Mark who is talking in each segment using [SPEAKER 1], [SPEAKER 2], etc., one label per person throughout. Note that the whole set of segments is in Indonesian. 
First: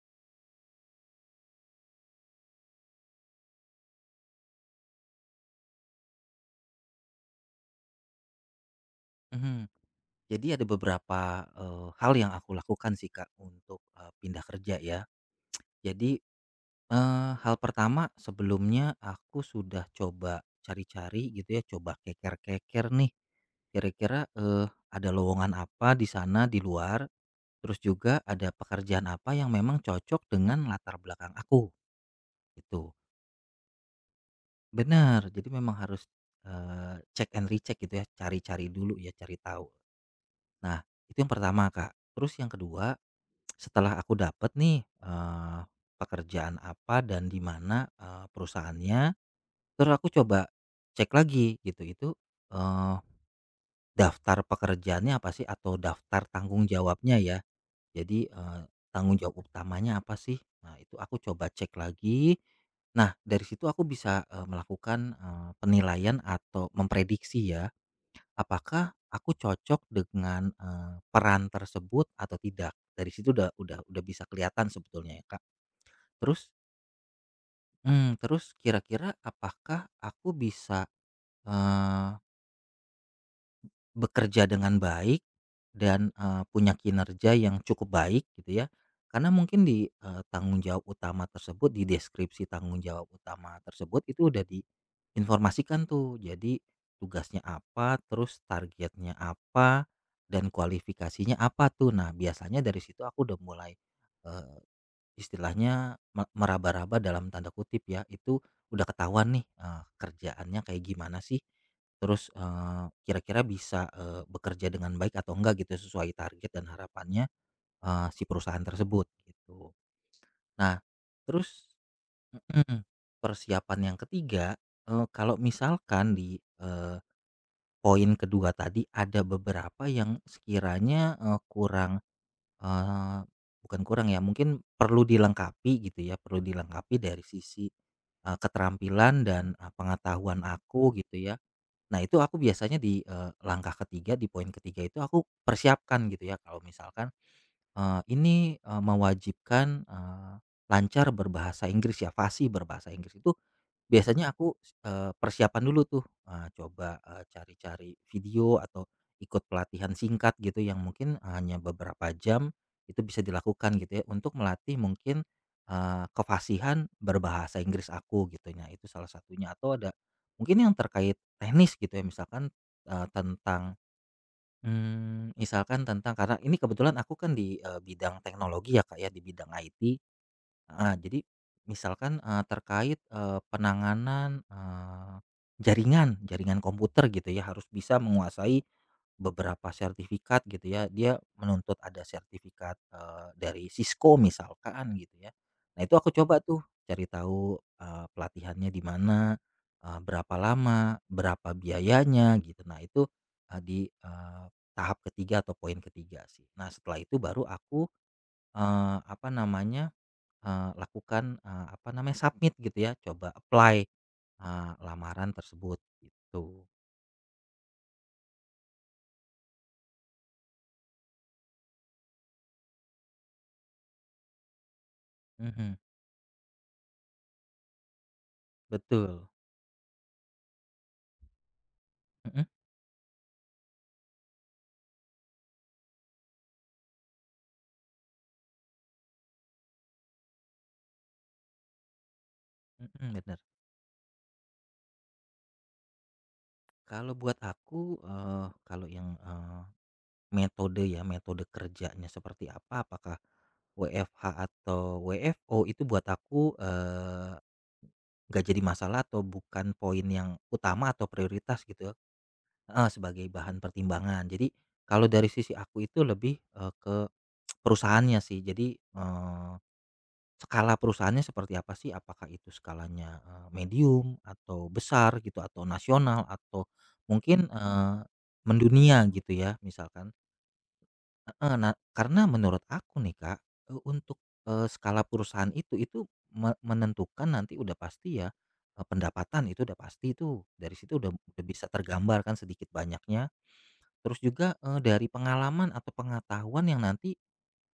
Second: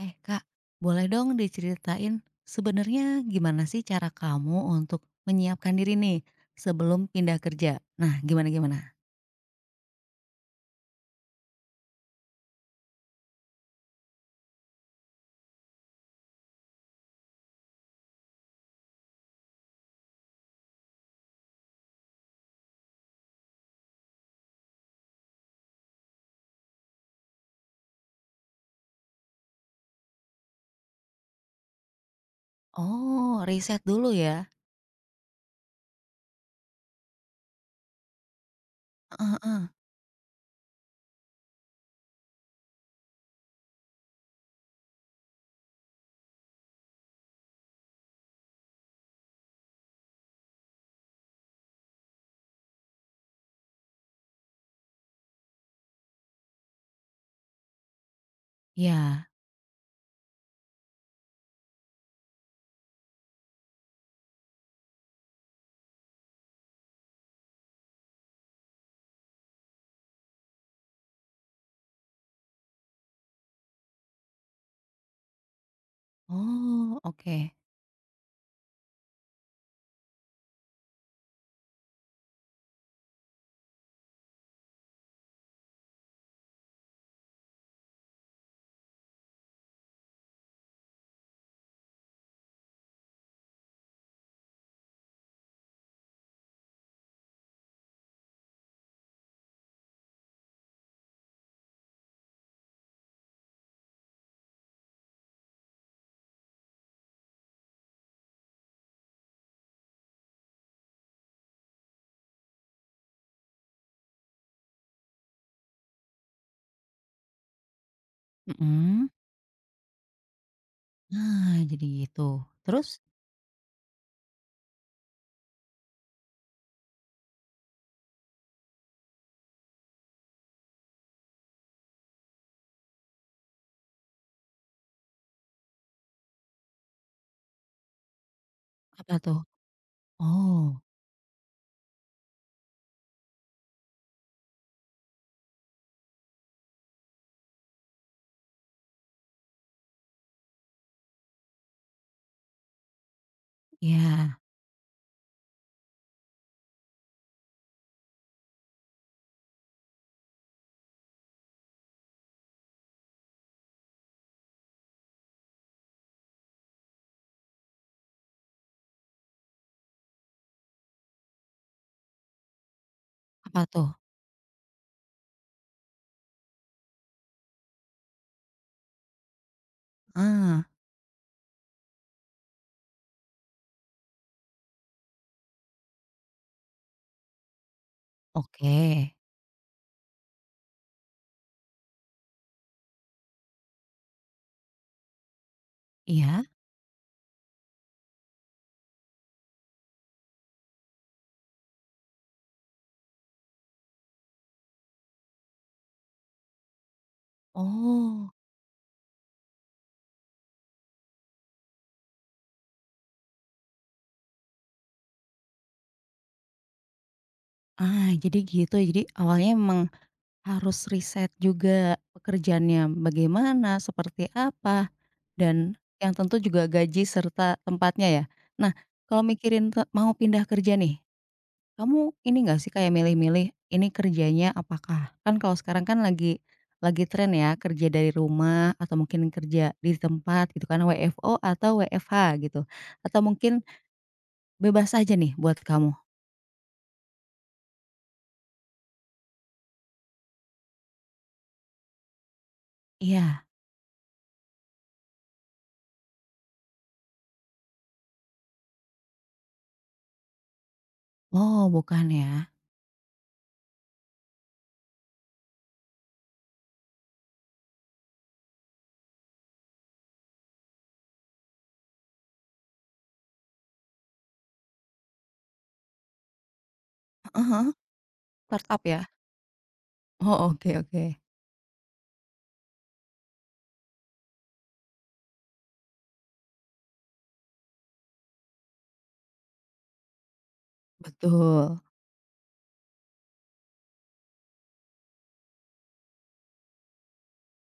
[SPEAKER 1] Eh Kak, boleh dong diceritain sebenarnya gimana sih cara kamu untuk menyiapkan diri nih sebelum pindah kerja? Nah, gimana gimana?
[SPEAKER 2] Mhm. Jadi ada beberapa, hal yang aku lakukan sih, Kak, untuk, pindah kerja ya. Jadi, hal pertama sebelumnya aku sudah coba cari-cari gitu ya, coba keker-keker nih, kira-kira, ada lowongan apa di sana di luar, terus juga ada pekerjaan apa yang memang cocok dengan latar belakang aku, gitu.
[SPEAKER 1] Oh, riset dulu ya?
[SPEAKER 2] Benar, jadi memang harus, check and recheck gitu ya, cari-cari dulu ya, cari
[SPEAKER 1] Heeh ya.
[SPEAKER 2] tahu. Nah, itu yang pertama, Kak. Terus yang kedua. Setelah aku dapat nih, pekerjaan apa dan di mana, perusahaannya, terus aku coba cek lagi gitu, itu, eee, daftar pekerjaannya apa sih atau daftar tanggung jawabnya ya. Jadi, tanggung jawab utamanya apa sih? Nah, itu aku coba cek lagi. Nah, dari situ aku bisa, melakukan, penilaian atau memprediksi ya, apakah aku cocok dengan, peran tersebut atau tidak? Dari situ udah bisa kelihatan sebetulnya ya, Kak. Terus,
[SPEAKER 1] Oh, oke.
[SPEAKER 2] terus kira-kira apakah aku bisa bekerja dengan baik dan, punya kinerja yang cukup baik gitu ya, karena mungkin di, tanggung jawab utama tersebut, di deskripsi tanggung jawab utama tersebut itu udah diinformasikan tuh. Jadi tugasnya apa, terus targetnya apa, dan kualifikasinya apa tuh. Nah biasanya dari situ aku udah mulai, istilahnya meraba-raba dalam tanda kutip ya, itu udah ketahuan nih, kerjaannya kayak gimana sih, terus, kira-kira bisa, bekerja dengan baik atau enggak gitu sesuai target dan harapannya, si perusahaan tersebut
[SPEAKER 1] Mhm.
[SPEAKER 2] gitu. Nah,
[SPEAKER 1] Nah,
[SPEAKER 2] terus
[SPEAKER 1] jadi gitu. Terus
[SPEAKER 2] persiapan yang ketiga, kalau misalkan di, poin kedua tadi ada beberapa yang sekiranya, kurang. Eee, bukan kurang ya, mungkin perlu dilengkapi gitu ya, perlu dilengkapi dari sisi,
[SPEAKER 1] apa
[SPEAKER 2] keterampilan
[SPEAKER 1] tuh?
[SPEAKER 2] dan, pengetahuan
[SPEAKER 1] Oh,
[SPEAKER 2] aku gitu ya. Nah, itu aku biasanya di, langkah ketiga, di poin ketiga itu aku persiapkan gitu ya kalau misalkan, ini, mewajibkan, lancar berbahasa Inggris ya, fasih berbahasa Inggris itu biasanya
[SPEAKER 1] ya.
[SPEAKER 2] aku, persiapan dulu tuh, coba, cari-cari video atau ikut pelatihan singkat gitu yang mungkin hanya beberapa jam, itu bisa dilakukan gitu ya untuk melatih mungkin, kefasihan berbahasa Inggris aku gitu. Nah, itu salah satunya atau ada mungkin yang terkait teknis gitu ya misalkan,
[SPEAKER 1] Apa
[SPEAKER 2] tentang,
[SPEAKER 1] tuh?
[SPEAKER 2] misalkan tentang karena ini kebetulan aku kan di, bidang teknologi ya Kak ya, di bidang IT.
[SPEAKER 1] Ah.
[SPEAKER 2] Ah, jadi misalkan, terkait, penanganan, jaringan jaringan komputer gitu ya, harus bisa menguasai
[SPEAKER 1] Oke.
[SPEAKER 2] beberapa sertifikat gitu ya. Dia menuntut ada sertifikat, dari Cisco misalkan gitu ya. Nah, itu aku coba
[SPEAKER 1] Iya?
[SPEAKER 2] tuh cari tahu, pelatihannya di mana, berapa lama, berapa biayanya gitu. Nah, itu, di, tahap ketiga atau poin ketiga sih. Nah, setelah itu baru aku,
[SPEAKER 1] Oh.
[SPEAKER 2] apa namanya, lakukan, apa namanya, submit gitu ya, coba apply, lamaran tersebut gitu.
[SPEAKER 1] Ah, jadi gitu. Jadi awalnya emang harus riset juga pekerjaannya bagaimana, seperti apa, dan
[SPEAKER 2] Mhm,
[SPEAKER 1] yang tentu juga gaji serta tempatnya ya. Nah, kalau
[SPEAKER 2] betul,
[SPEAKER 1] mikirin mau pindah kerja nih, kamu ini
[SPEAKER 2] mhm
[SPEAKER 1] nggak sih kayak milih-milih, ini kerjanya apakah? Kan kalau sekarang kan lagi tren ya kerja dari rumah atau mungkin kerja di tempat gitu kan WFO atau WFH gitu,
[SPEAKER 2] mhm,
[SPEAKER 1] atau
[SPEAKER 2] bener.
[SPEAKER 1] mungkin bebas aja nih buat kamu?
[SPEAKER 2] Kalau buat aku, kalau yang, metode ya, metode kerjanya seperti apa, apakah
[SPEAKER 1] Iya,
[SPEAKER 2] WFH atau WFO itu buat aku, nggak jadi masalah atau bukan poin yang utama atau
[SPEAKER 1] oh
[SPEAKER 2] prioritas gitu,
[SPEAKER 1] bukan ya?
[SPEAKER 2] heeh, sebagai bahan pertimbangan. Jadi kalau dari sisi aku itu lebih, ke perusahaannya sih. Jadi, skala perusahaannya seperti apa sih? Apakah itu skalanya, medium atau besar gitu atau nasional atau mungkin,
[SPEAKER 1] Startup
[SPEAKER 2] mendunia
[SPEAKER 1] ya?
[SPEAKER 2] gitu ya misalkan,
[SPEAKER 1] Oh, oke oke,
[SPEAKER 2] heeh. Nah, karena menurut aku nih, Kak, untuk, skala perusahaan itu menentukan nanti udah pasti ya, pendapatan itu udah pasti itu. Dari situ udah bisa
[SPEAKER 1] betul.
[SPEAKER 2] tergambar kan sedikit banyaknya. Terus juga, dari pengalaman atau pengetahuan yang nanti,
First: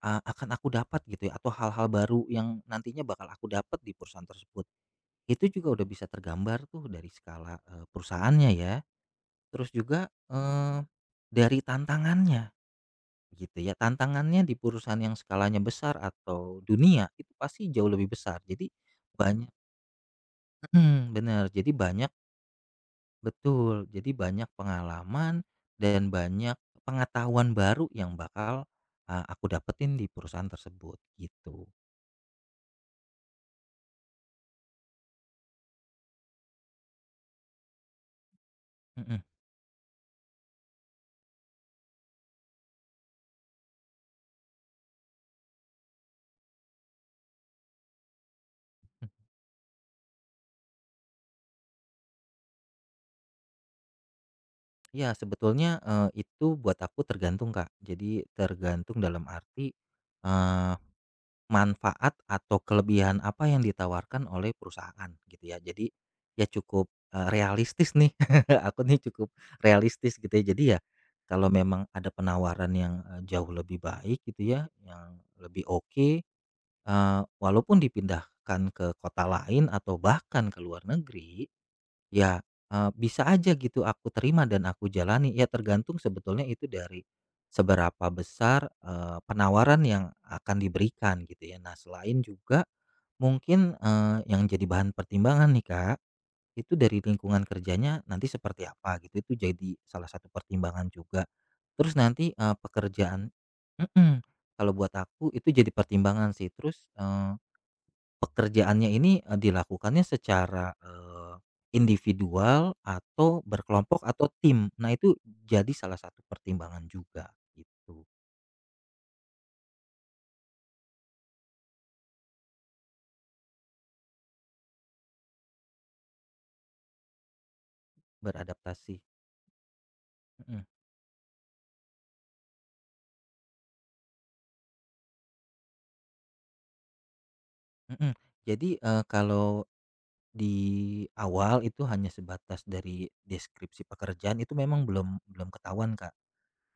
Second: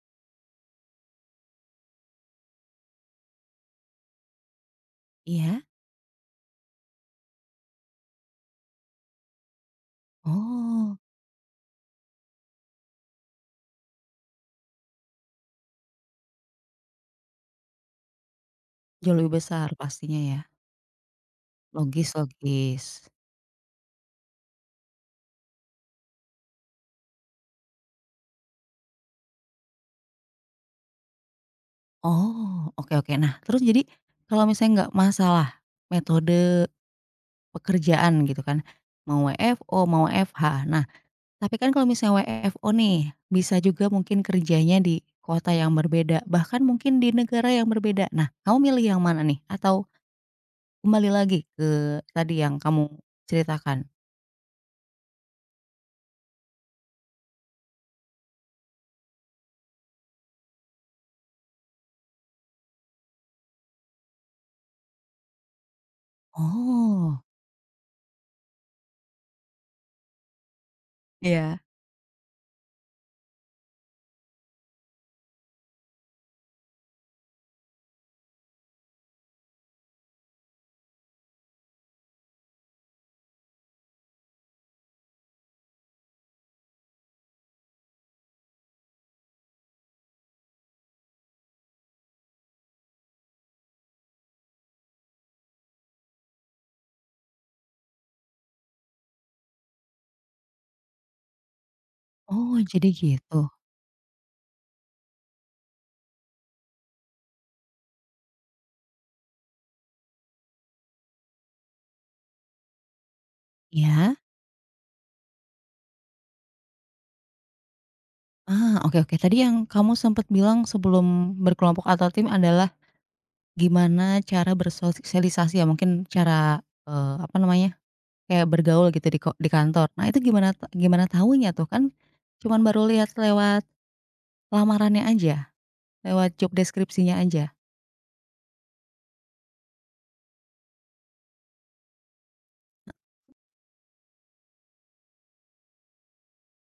[SPEAKER 2] Akan aku dapat gitu ya atau hal-hal baru yang nantinya bakal aku dapat di perusahaan tersebut. Itu
[SPEAKER 1] Iya?
[SPEAKER 2] juga udah bisa tergambar tuh dari skala, perusahaannya ya. Terus juga, eee,
[SPEAKER 1] Oh,
[SPEAKER 2] dari tantangannya gitu ya. Tantangannya di perusahaan yang skalanya besar atau dunia itu pasti jauh lebih besar. Jadi
[SPEAKER 1] jauh lebih
[SPEAKER 2] banyak.
[SPEAKER 1] besar pastinya ya,
[SPEAKER 2] Mhm, bener. Jadi banyak,
[SPEAKER 1] logis logis.
[SPEAKER 2] betul. Jadi banyak pengalaman dan banyak pengetahuan baru yang bakal, aku dapetin di perusahaan tersebut gitu.
[SPEAKER 1] Oh, oke oke. Nah, terus jadi kalau misalnya nggak masalah metode pekerjaan gitu kan,
[SPEAKER 2] Mhm.
[SPEAKER 1] mau WFO, mau WFH. Nah, tapi kan kalau misalnya WFO nih, bisa juga mungkin kerjanya di kota yang berbeda, bahkan mungkin di negara yang berbeda. Nah, kamu milih yang mana nih? Atau kembali lagi ke tadi yang kamu ceritakan?
[SPEAKER 2] Ya sebetulnya, itu buat aku tergantung, Kak. Jadi tergantung dalam arti, eee, manfaat atau kelebihan apa yang ditawarkan oleh perusahaan gitu ya. Jadi ya cukup,
[SPEAKER 1] Oh.
[SPEAKER 2] realistis nih, aku nih cukup realistis gitu ya. Jadi ya kalau
[SPEAKER 1] Iya.
[SPEAKER 2] memang ada penawaran yang, jauh lebih baik gitu ya, yang lebih oke, walaupun dipindahkan ke kota lain atau bahkan ke luar negeri, ya, bisa aja gitu aku terima dan aku jalani, ya tergantung sebetulnya itu dari seberapa besar, penawaran yang akan diberikan gitu ya. Nah, selain juga mungkin, yang jadi bahan pertimbangan nih Kak, itu dari lingkungan kerjanya nanti seperti apa gitu, itu jadi salah satu pertimbangan juga. Terus nanti,
[SPEAKER 1] Oh, jadi
[SPEAKER 2] pekerjaan,
[SPEAKER 1] gitu.
[SPEAKER 2] mhm, kalau buat aku itu jadi pertimbangan sih. Terus, pekerjaannya ini, dilakukannya secara, individual atau berkelompok
[SPEAKER 1] Ya.
[SPEAKER 2] atau tim. Nah, itu jadi salah satu pertimbangan juga itu.
[SPEAKER 1] Ah, oke oke. Tadi yang kamu sempat bilang sebelum berkelompok atau tim adalah gimana cara bersosialisasi ya, mungkin cara, apa namanya, kayak bergaul
[SPEAKER 2] Beradaptasi.
[SPEAKER 1] gitu di di kantor. Nah, itu gimana
[SPEAKER 2] Mhm
[SPEAKER 1] gimana tahunya tuh? Kan cuman baru lihat lewat lamarannya aja, lewat job deskripsinya aja?
[SPEAKER 2] mhm. Jadi, kalau di awal itu hanya sebatas dari deskripsi pekerjaan itu memang belum belum ketahuan, Kak.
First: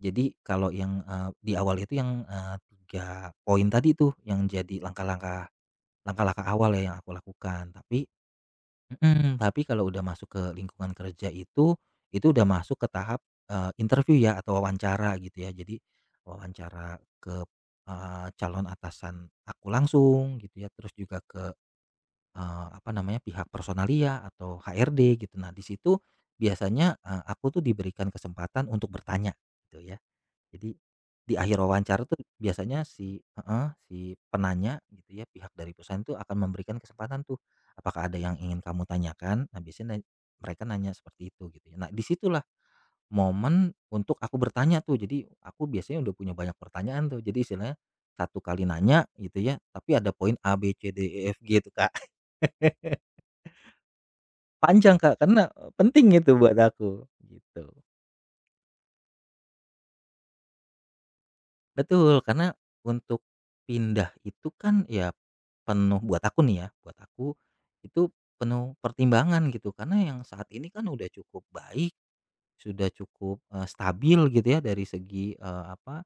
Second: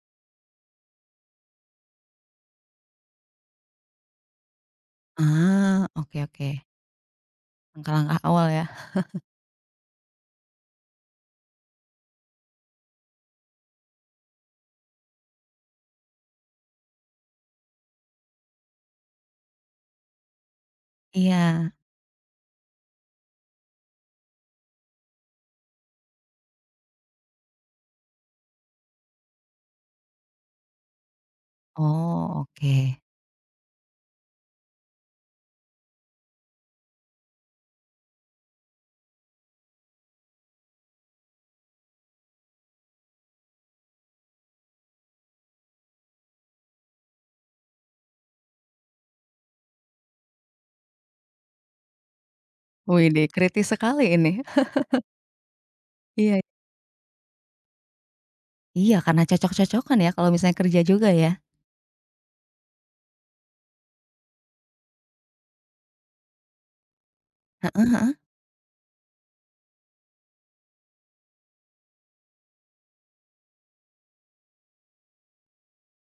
[SPEAKER 2] Jadi kalau yang, di awal itu yang, 3 poin tadi tuh yang jadi langkah-langkah
[SPEAKER 1] Ah, oke
[SPEAKER 2] langkah-langkah
[SPEAKER 1] oke.
[SPEAKER 2] awal ya yang aku lakukan. Tapi,
[SPEAKER 1] Langkah-langkah awal ya?
[SPEAKER 2] mhm, tapi kalau udah masuk ke lingkungan kerja itu udah masuk ke tahap, interview ya atau wawancara gitu ya. Jadi wawancara ke, calon atasan aku langsung gitu ya, terus juga ke,
[SPEAKER 1] Iya.
[SPEAKER 2] apa namanya, pihak personalia atau HRD gitu. Nah, di situ biasanya, aku tuh diberikan kesempatan untuk bertanya gitu ya. Jadi di akhir wawancara tuh
[SPEAKER 1] Oh, oke.
[SPEAKER 2] biasanya si, heeh, si penanya gitu ya, pihak dari perusahaan tuh akan memberikan kesempatan tuh, "Apakah ada yang ingin kamu tanyakan?" Nah, biasanya mereka nanya seperti itu gitu ya. Nah, disitulah momen untuk aku bertanya tuh. Jadi aku biasanya udah punya banyak pertanyaan tuh. Jadi istilahnya satu kali nanya gitu ya, tapi ada poin A, B, C, D, E, F, G itu Kak.
[SPEAKER 1] Widih, kritis sekali ini.
[SPEAKER 2] Panjang, Kak, karena, penting itu
[SPEAKER 1] Iya.
[SPEAKER 2] buat aku, gitu.
[SPEAKER 1] Iya, karena cocok-cocokan ya kalau misalnya kerja juga ya?
[SPEAKER 2] Betul, karena untuk pindah itu kan ya penuh buat aku nih ya, buat aku
[SPEAKER 1] Heeh.
[SPEAKER 2] itu penuh pertimbangan gitu. Karena yang saat ini kan udah cukup baik, sudah cukup, stabil gitu ya dari segi, apa,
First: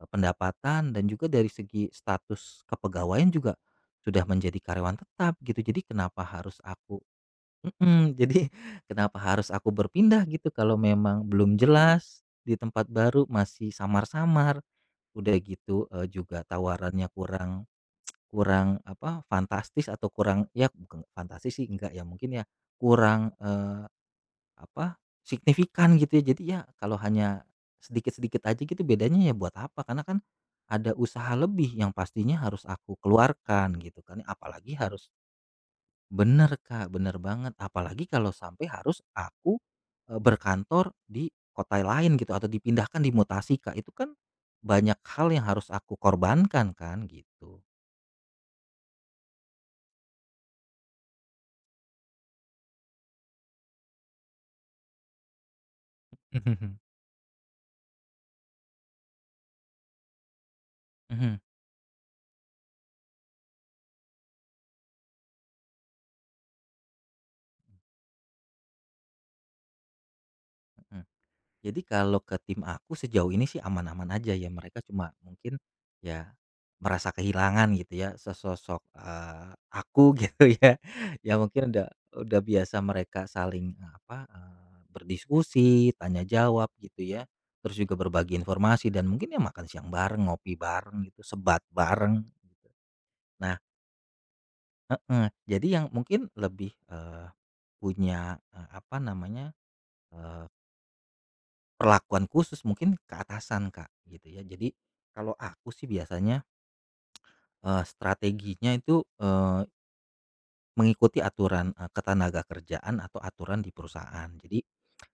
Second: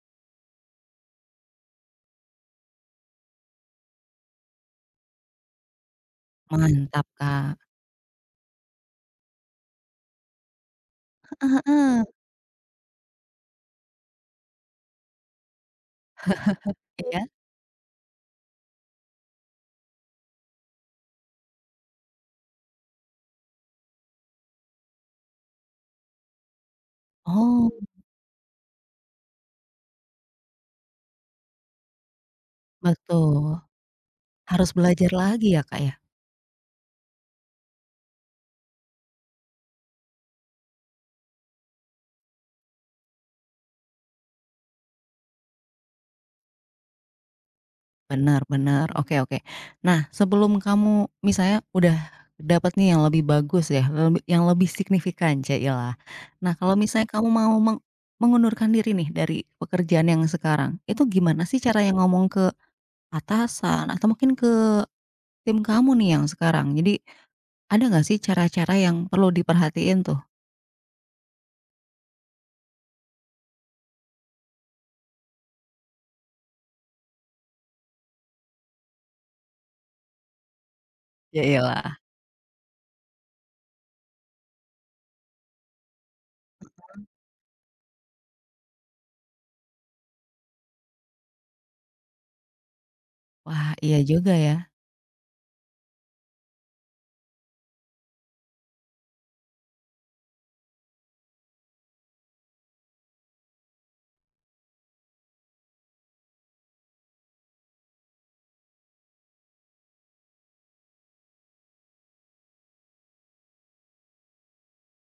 [SPEAKER 2] pendapatan dan juga dari segi status kepegawaian juga sudah menjadi karyawan tetap gitu. Jadi kenapa harus aku.
[SPEAKER 1] Mantap, Kak.
[SPEAKER 2] Mhm. Jadi kenapa harus aku berpindah gitu kalau memang belum
[SPEAKER 1] Heeh heeh.
[SPEAKER 2] jelas di tempat baru, masih samar-samar. Udah gitu, juga tawarannya
[SPEAKER 1] Iya?
[SPEAKER 2] kurang, kurang apa, fantastis, atau kurang ya bukan fantastis sih enggak ya, mungkin ya kurang, apa, signifikan gitu ya. Jadi ya kalau hanya
[SPEAKER 1] Oh,
[SPEAKER 2] sedikit-sedikit aja gitu bedanya ya buat apa, karena kan ada usaha lebih yang pastinya harus aku
[SPEAKER 1] betul.
[SPEAKER 2] keluarkan gitu kan,
[SPEAKER 1] Harus
[SPEAKER 2] apalagi harus,
[SPEAKER 1] belajar lagi ya, Kak, ya?
[SPEAKER 2] bener, Kak, bener banget. Apalagi kalau sampai harus aku, berkantor di kota lain gitu atau dipindahkan, dimutasi, Kak, itu kan banyak hal yang harus aku korbankan kan gitu.
[SPEAKER 1] Benar benar, oke oke. Nah, sebelum kamu misalnya udah dapat nih yang lebih bagus ya, yang lebih signifikan, cailah. Nah, kalau misalnya kamu mau mengundurkan diri nih dari pekerjaan yang sekarang, itu gimana sih caranya ngomong ke atasan atau mungkin ke tim kamu nih yang sekarang? Jadi, ada nggak sih cara-cara yang perlu diperhatiin tuh?
[SPEAKER 2] Mhm. Jadi kalau ke tim aku sejauh ini sih aman-aman aja ya, mereka cuma mungkin ya merasa kehilangan gitu ya sesosok, aku gitu ya. Ya mungkin udah
[SPEAKER 1] Yailah.
[SPEAKER 2] udah biasa mereka saling, apa, berdiskusi, tanya jawab gitu ya, terus juga berbagi informasi dan mungkin ya makan siang bareng, ngopi bareng gitu, sebat bareng. Nah,
[SPEAKER 1] Wah, iya juga ya.
[SPEAKER 2] heeh, jadi yang mungkin lebih, punya, apa namanya, eh, perlakuan khusus mungkin ke atasan, Kak, gitu ya. Jadi kalau aku sih biasanya, strateginya itu, mengikuti aturan, ketenaga kerjaan atau aturan di perusahaan. Jadi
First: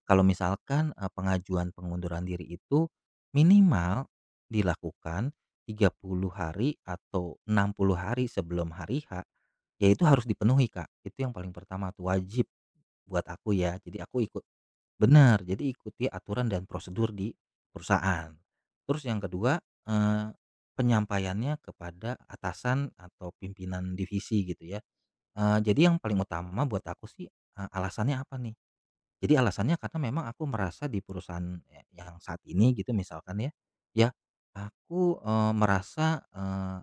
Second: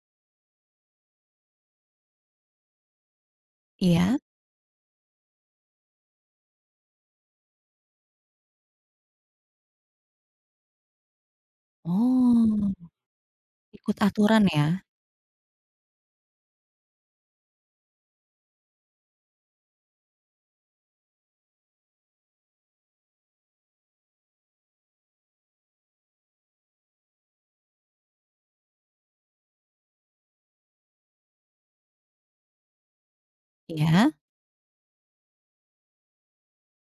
[SPEAKER 2] kalau misalkan, pengajuan pengunduran diri itu minimal
[SPEAKER 1] Iya?
[SPEAKER 2] dilakukan 30 hari atau 60 hari sebelum hari H, yaitu harus dipenuhi, Kak. Itu yang paling pertama tuh, wajib
[SPEAKER 1] Oh.
[SPEAKER 2] buat aku ya.
[SPEAKER 1] Ikut
[SPEAKER 2] Jadi aku
[SPEAKER 1] aturan
[SPEAKER 2] ikut,
[SPEAKER 1] ya?
[SPEAKER 2] benar, jadi ikuti aturan dan prosedur di perusahaan. Terus yang kedua, eee, penyampaiannya kepada atasan atau pimpinan divisi gitu ya. Jadi yang paling utama buat aku sih, alasannya apa nih? Jadi alasannya karena memang aku merasa di perusahaan ya yang saat ini gitu misalkan ya, ya
[SPEAKER 1] Iya,
[SPEAKER 2] aku, merasa,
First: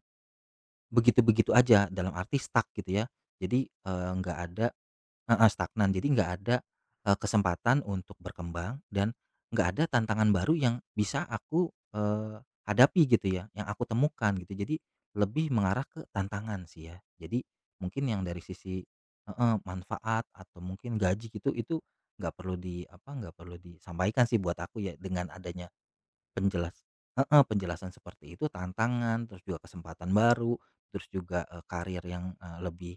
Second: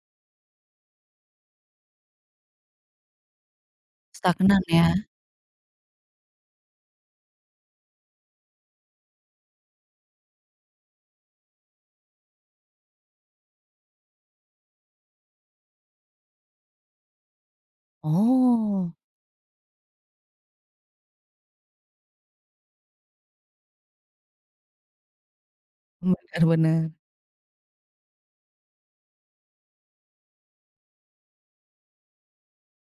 [SPEAKER 2] begitu-begitu aja dalam arti stuck gitu ya. Jadi, nggak
[SPEAKER 1] stagnan
[SPEAKER 2] ada,
[SPEAKER 1] ya?
[SPEAKER 2] heeh, stagnan. Jadi nggak ada, kesempatan untuk berkembang dan nggak ada tantangan baru yang bisa aku, eee, hadapi gitu ya, yang aku temukan gitu. Jadi lebih mengarah ke tantangan sih ya. Jadi mungkin yang dari sisi,
[SPEAKER 1] Oh,
[SPEAKER 2] heeh, manfaat atau mungkin gaji gitu, itu nggak perlu di apa, nggak perlu disampaikan sih buat aku ya dengan adanya
[SPEAKER 1] bener
[SPEAKER 2] Penjelas
[SPEAKER 1] bener,
[SPEAKER 2] heeh, penjelasan seperti itu, tantangan, terus juga kesempatan baru, terus juga, karir yang, lebih,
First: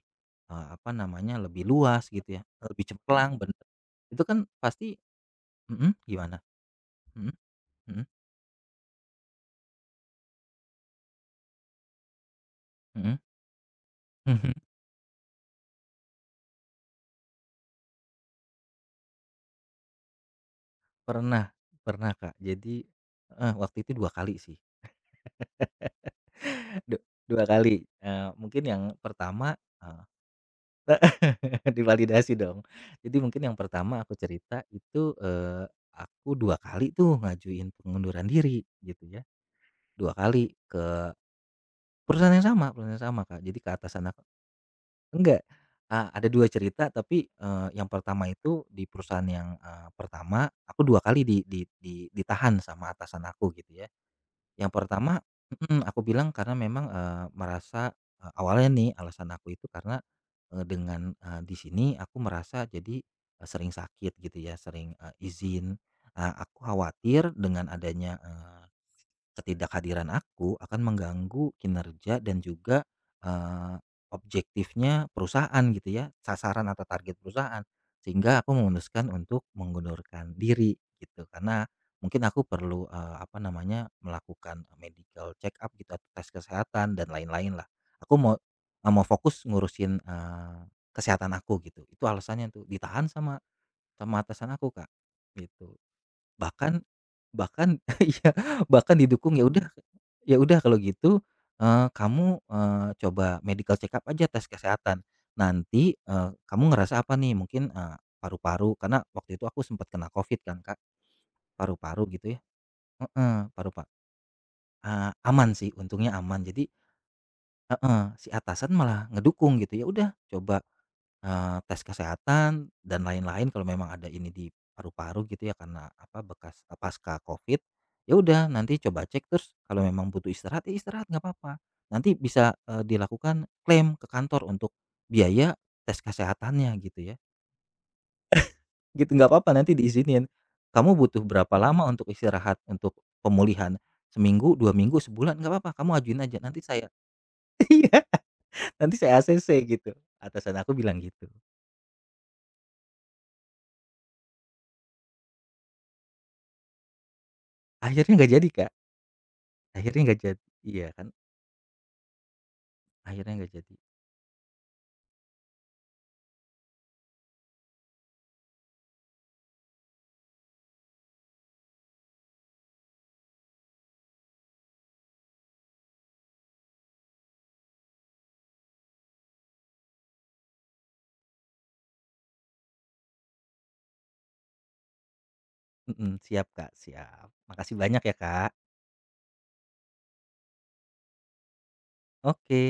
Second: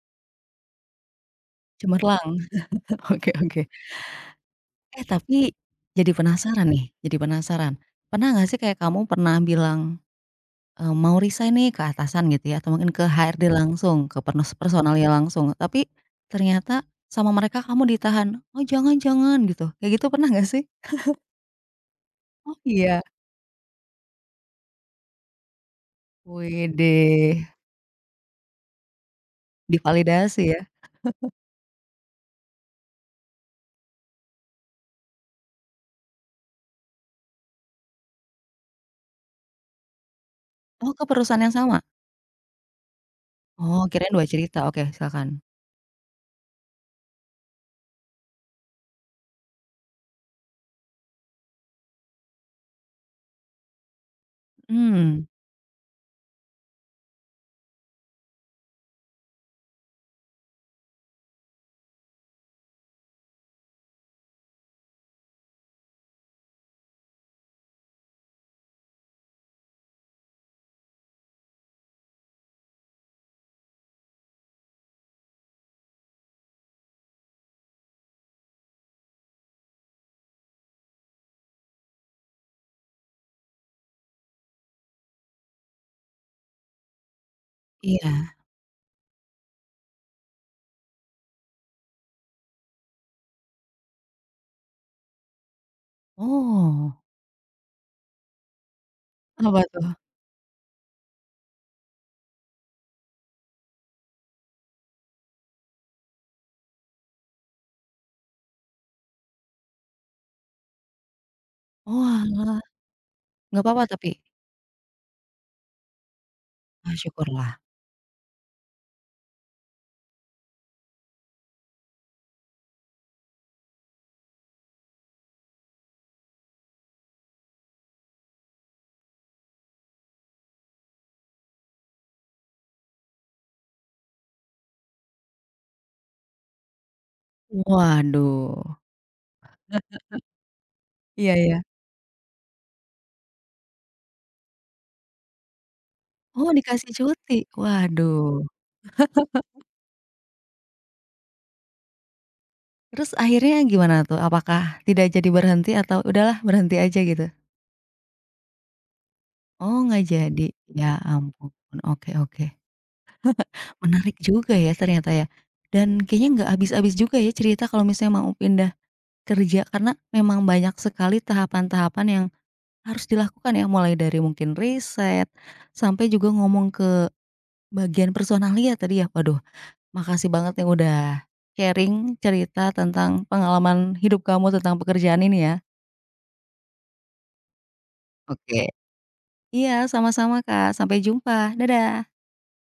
[SPEAKER 2] apa namanya, lebih luas
[SPEAKER 1] cemerlang.
[SPEAKER 2] gitu ya, lebih
[SPEAKER 1] Oke
[SPEAKER 2] cemerlang, bener.
[SPEAKER 1] oke.
[SPEAKER 2] Itu kan pasti,
[SPEAKER 1] Eh, tapi
[SPEAKER 2] mhm,
[SPEAKER 1] jadi
[SPEAKER 2] gimana?
[SPEAKER 1] penasaran nih, jadi
[SPEAKER 2] Mhm
[SPEAKER 1] penasaran.
[SPEAKER 2] mhm
[SPEAKER 1] Pernah nggak sih kayak kamu pernah bilang, mau resign nih ke atasan gitu ya, atau mungkin ke
[SPEAKER 2] mhm mhm.
[SPEAKER 1] HRD langsung, ke personalnya langsung, tapi ternyata sama mereka kamu ditahan, "Oh, jangan jangan," gitu. Kayak gitu pernah nggak sih?
[SPEAKER 2] Pernah, pernah, Kak.
[SPEAKER 1] Oh,
[SPEAKER 2] Jadi,
[SPEAKER 1] iya?
[SPEAKER 2] heeh, waktu itu 2 kali sih. Du
[SPEAKER 1] Widih,
[SPEAKER 2] 2 kali, mungkin yang pertama,
[SPEAKER 1] divalidasi ya?
[SPEAKER 2] divalidasi dong. Jadi mungkin yang pertama aku cerita itu, aku 2 kali tuh ngajuin pengunduran diri gitu ya, dua kali
[SPEAKER 1] Oh, ke
[SPEAKER 2] ke
[SPEAKER 1] perusahaan yang sama?
[SPEAKER 2] perusahaan yang sama, Kak. Jadi ke
[SPEAKER 1] Oh,
[SPEAKER 2] atasan
[SPEAKER 1] kirain
[SPEAKER 2] aku
[SPEAKER 1] 2 cerita. Oke, silakan.
[SPEAKER 2] enggak, ada 2 cerita tapi, yang pertama itu di perusahaan yang, pertama aku 2 kali di ditahan sama atasan aku gitu ya. Yang pertama,
[SPEAKER 1] Mmm.
[SPEAKER 2] mhm, aku bilang karena memang, merasa, awalnya nih alasan aku itu karena, dengan, di sini aku merasa jadi, sering sakit gitu ya, sering, izin. Nah, aku khawatir dengan adanya ketidakhadiran aku akan mengganggu kinerja dan juga, eee, objektifnya perusahaan gitu ya, sasaran atau target perusahaan. Sehingga aku memutuskan untuk mengundurkan diri gitu, karena mungkin aku perlu, apa namanya, melakukan medical check up gitu atau tes kesehatan dan lain-lain lah.
[SPEAKER 1] Iya.
[SPEAKER 2] Aku mau, mau fokus ngurusin, kesehatan aku gitu. Itu alasannya tuh, ditahan sama sama atasan aku, Kak, gitu. Bahkan,
[SPEAKER 1] Oh.
[SPEAKER 2] iya, bahkan didukung, "Ya
[SPEAKER 1] Apa
[SPEAKER 2] udah,
[SPEAKER 1] tuh?
[SPEAKER 2] ya udah kalau gitu, kamu, coba medical check up aja, tes kesehatan. Nanti, kamu ngerasa apa nih? Mungkin, paru-paru," karena waktu itu aku sempat kena Covid kan, Kak, paru-paru gitu ya,
[SPEAKER 1] Oalah,
[SPEAKER 2] heeh,
[SPEAKER 1] nggak
[SPEAKER 2] paru
[SPEAKER 1] papa
[SPEAKER 2] pa
[SPEAKER 1] tapi?
[SPEAKER 2] aman sih, untungnya aman. Jadi,
[SPEAKER 1] Ah, syukurlah.
[SPEAKER 2] heeh, si atasan malah ngedukung gitu, "Ya udah coba, tes kesehatan dan lain-lain kalau memang ada ini di paru-paru gitu ya karena apa bekas, pasca Covid, ya udah nanti coba cek terus kalau memang butuh istirahat, ya istirahat nggak apa-apa. Nanti bisa, dilakukan klaim ke kantor untuk biaya tes kesehatannya gitu ya.
[SPEAKER 1] Waduh.
[SPEAKER 2] Gitu nggak apa-apa nanti diizinin, kamu butuh
[SPEAKER 1] Iya iya.
[SPEAKER 2] berapa lama untuk istirahat untuk pemulihan? Seminggu, 2 minggu, sebulan? Nggak apa-apa kamu ajuin aja
[SPEAKER 1] Oh
[SPEAKER 2] nanti saya
[SPEAKER 1] dikasih cuti,
[SPEAKER 2] iya
[SPEAKER 1] waduh,
[SPEAKER 2] nanti saya ACC gitu," atasan aku bilang gitu.
[SPEAKER 1] terus akhirnya gimana tuh? Apakah tidak jadi berhenti atau udahlah berhenti aja gitu?
[SPEAKER 2] Akhirnya nggak jadi, Kak.
[SPEAKER 1] Oh
[SPEAKER 2] Akhirnya
[SPEAKER 1] nggak
[SPEAKER 2] nggak jadi
[SPEAKER 1] jadi,
[SPEAKER 2] iya
[SPEAKER 1] ya
[SPEAKER 2] kan,
[SPEAKER 1] ampun, oke oke,
[SPEAKER 2] akhirnya nggak jadi.
[SPEAKER 1] menarik juga ya ternyata ya, dan kayaknya nggak habis-habis juga ya cerita kalau misalnya mau pindah kerja karena memang banyak sekali tahapan-tahapan yang harus dilakukan ya, mulai dari mungkin riset, sampai juga ngomong ke bagian personalia tadi ya. Waduh, makasih banget yang udah sharing cerita tentang pengalaman hidup kamu tentang pekerjaan ini ya.
[SPEAKER 2] Mhm, siap Kak, siap. Makasih banyak ya Kak.
[SPEAKER 1] Oke. Iya, sama-sama Kak, sampai jumpa, dadah.
[SPEAKER 2] Oke.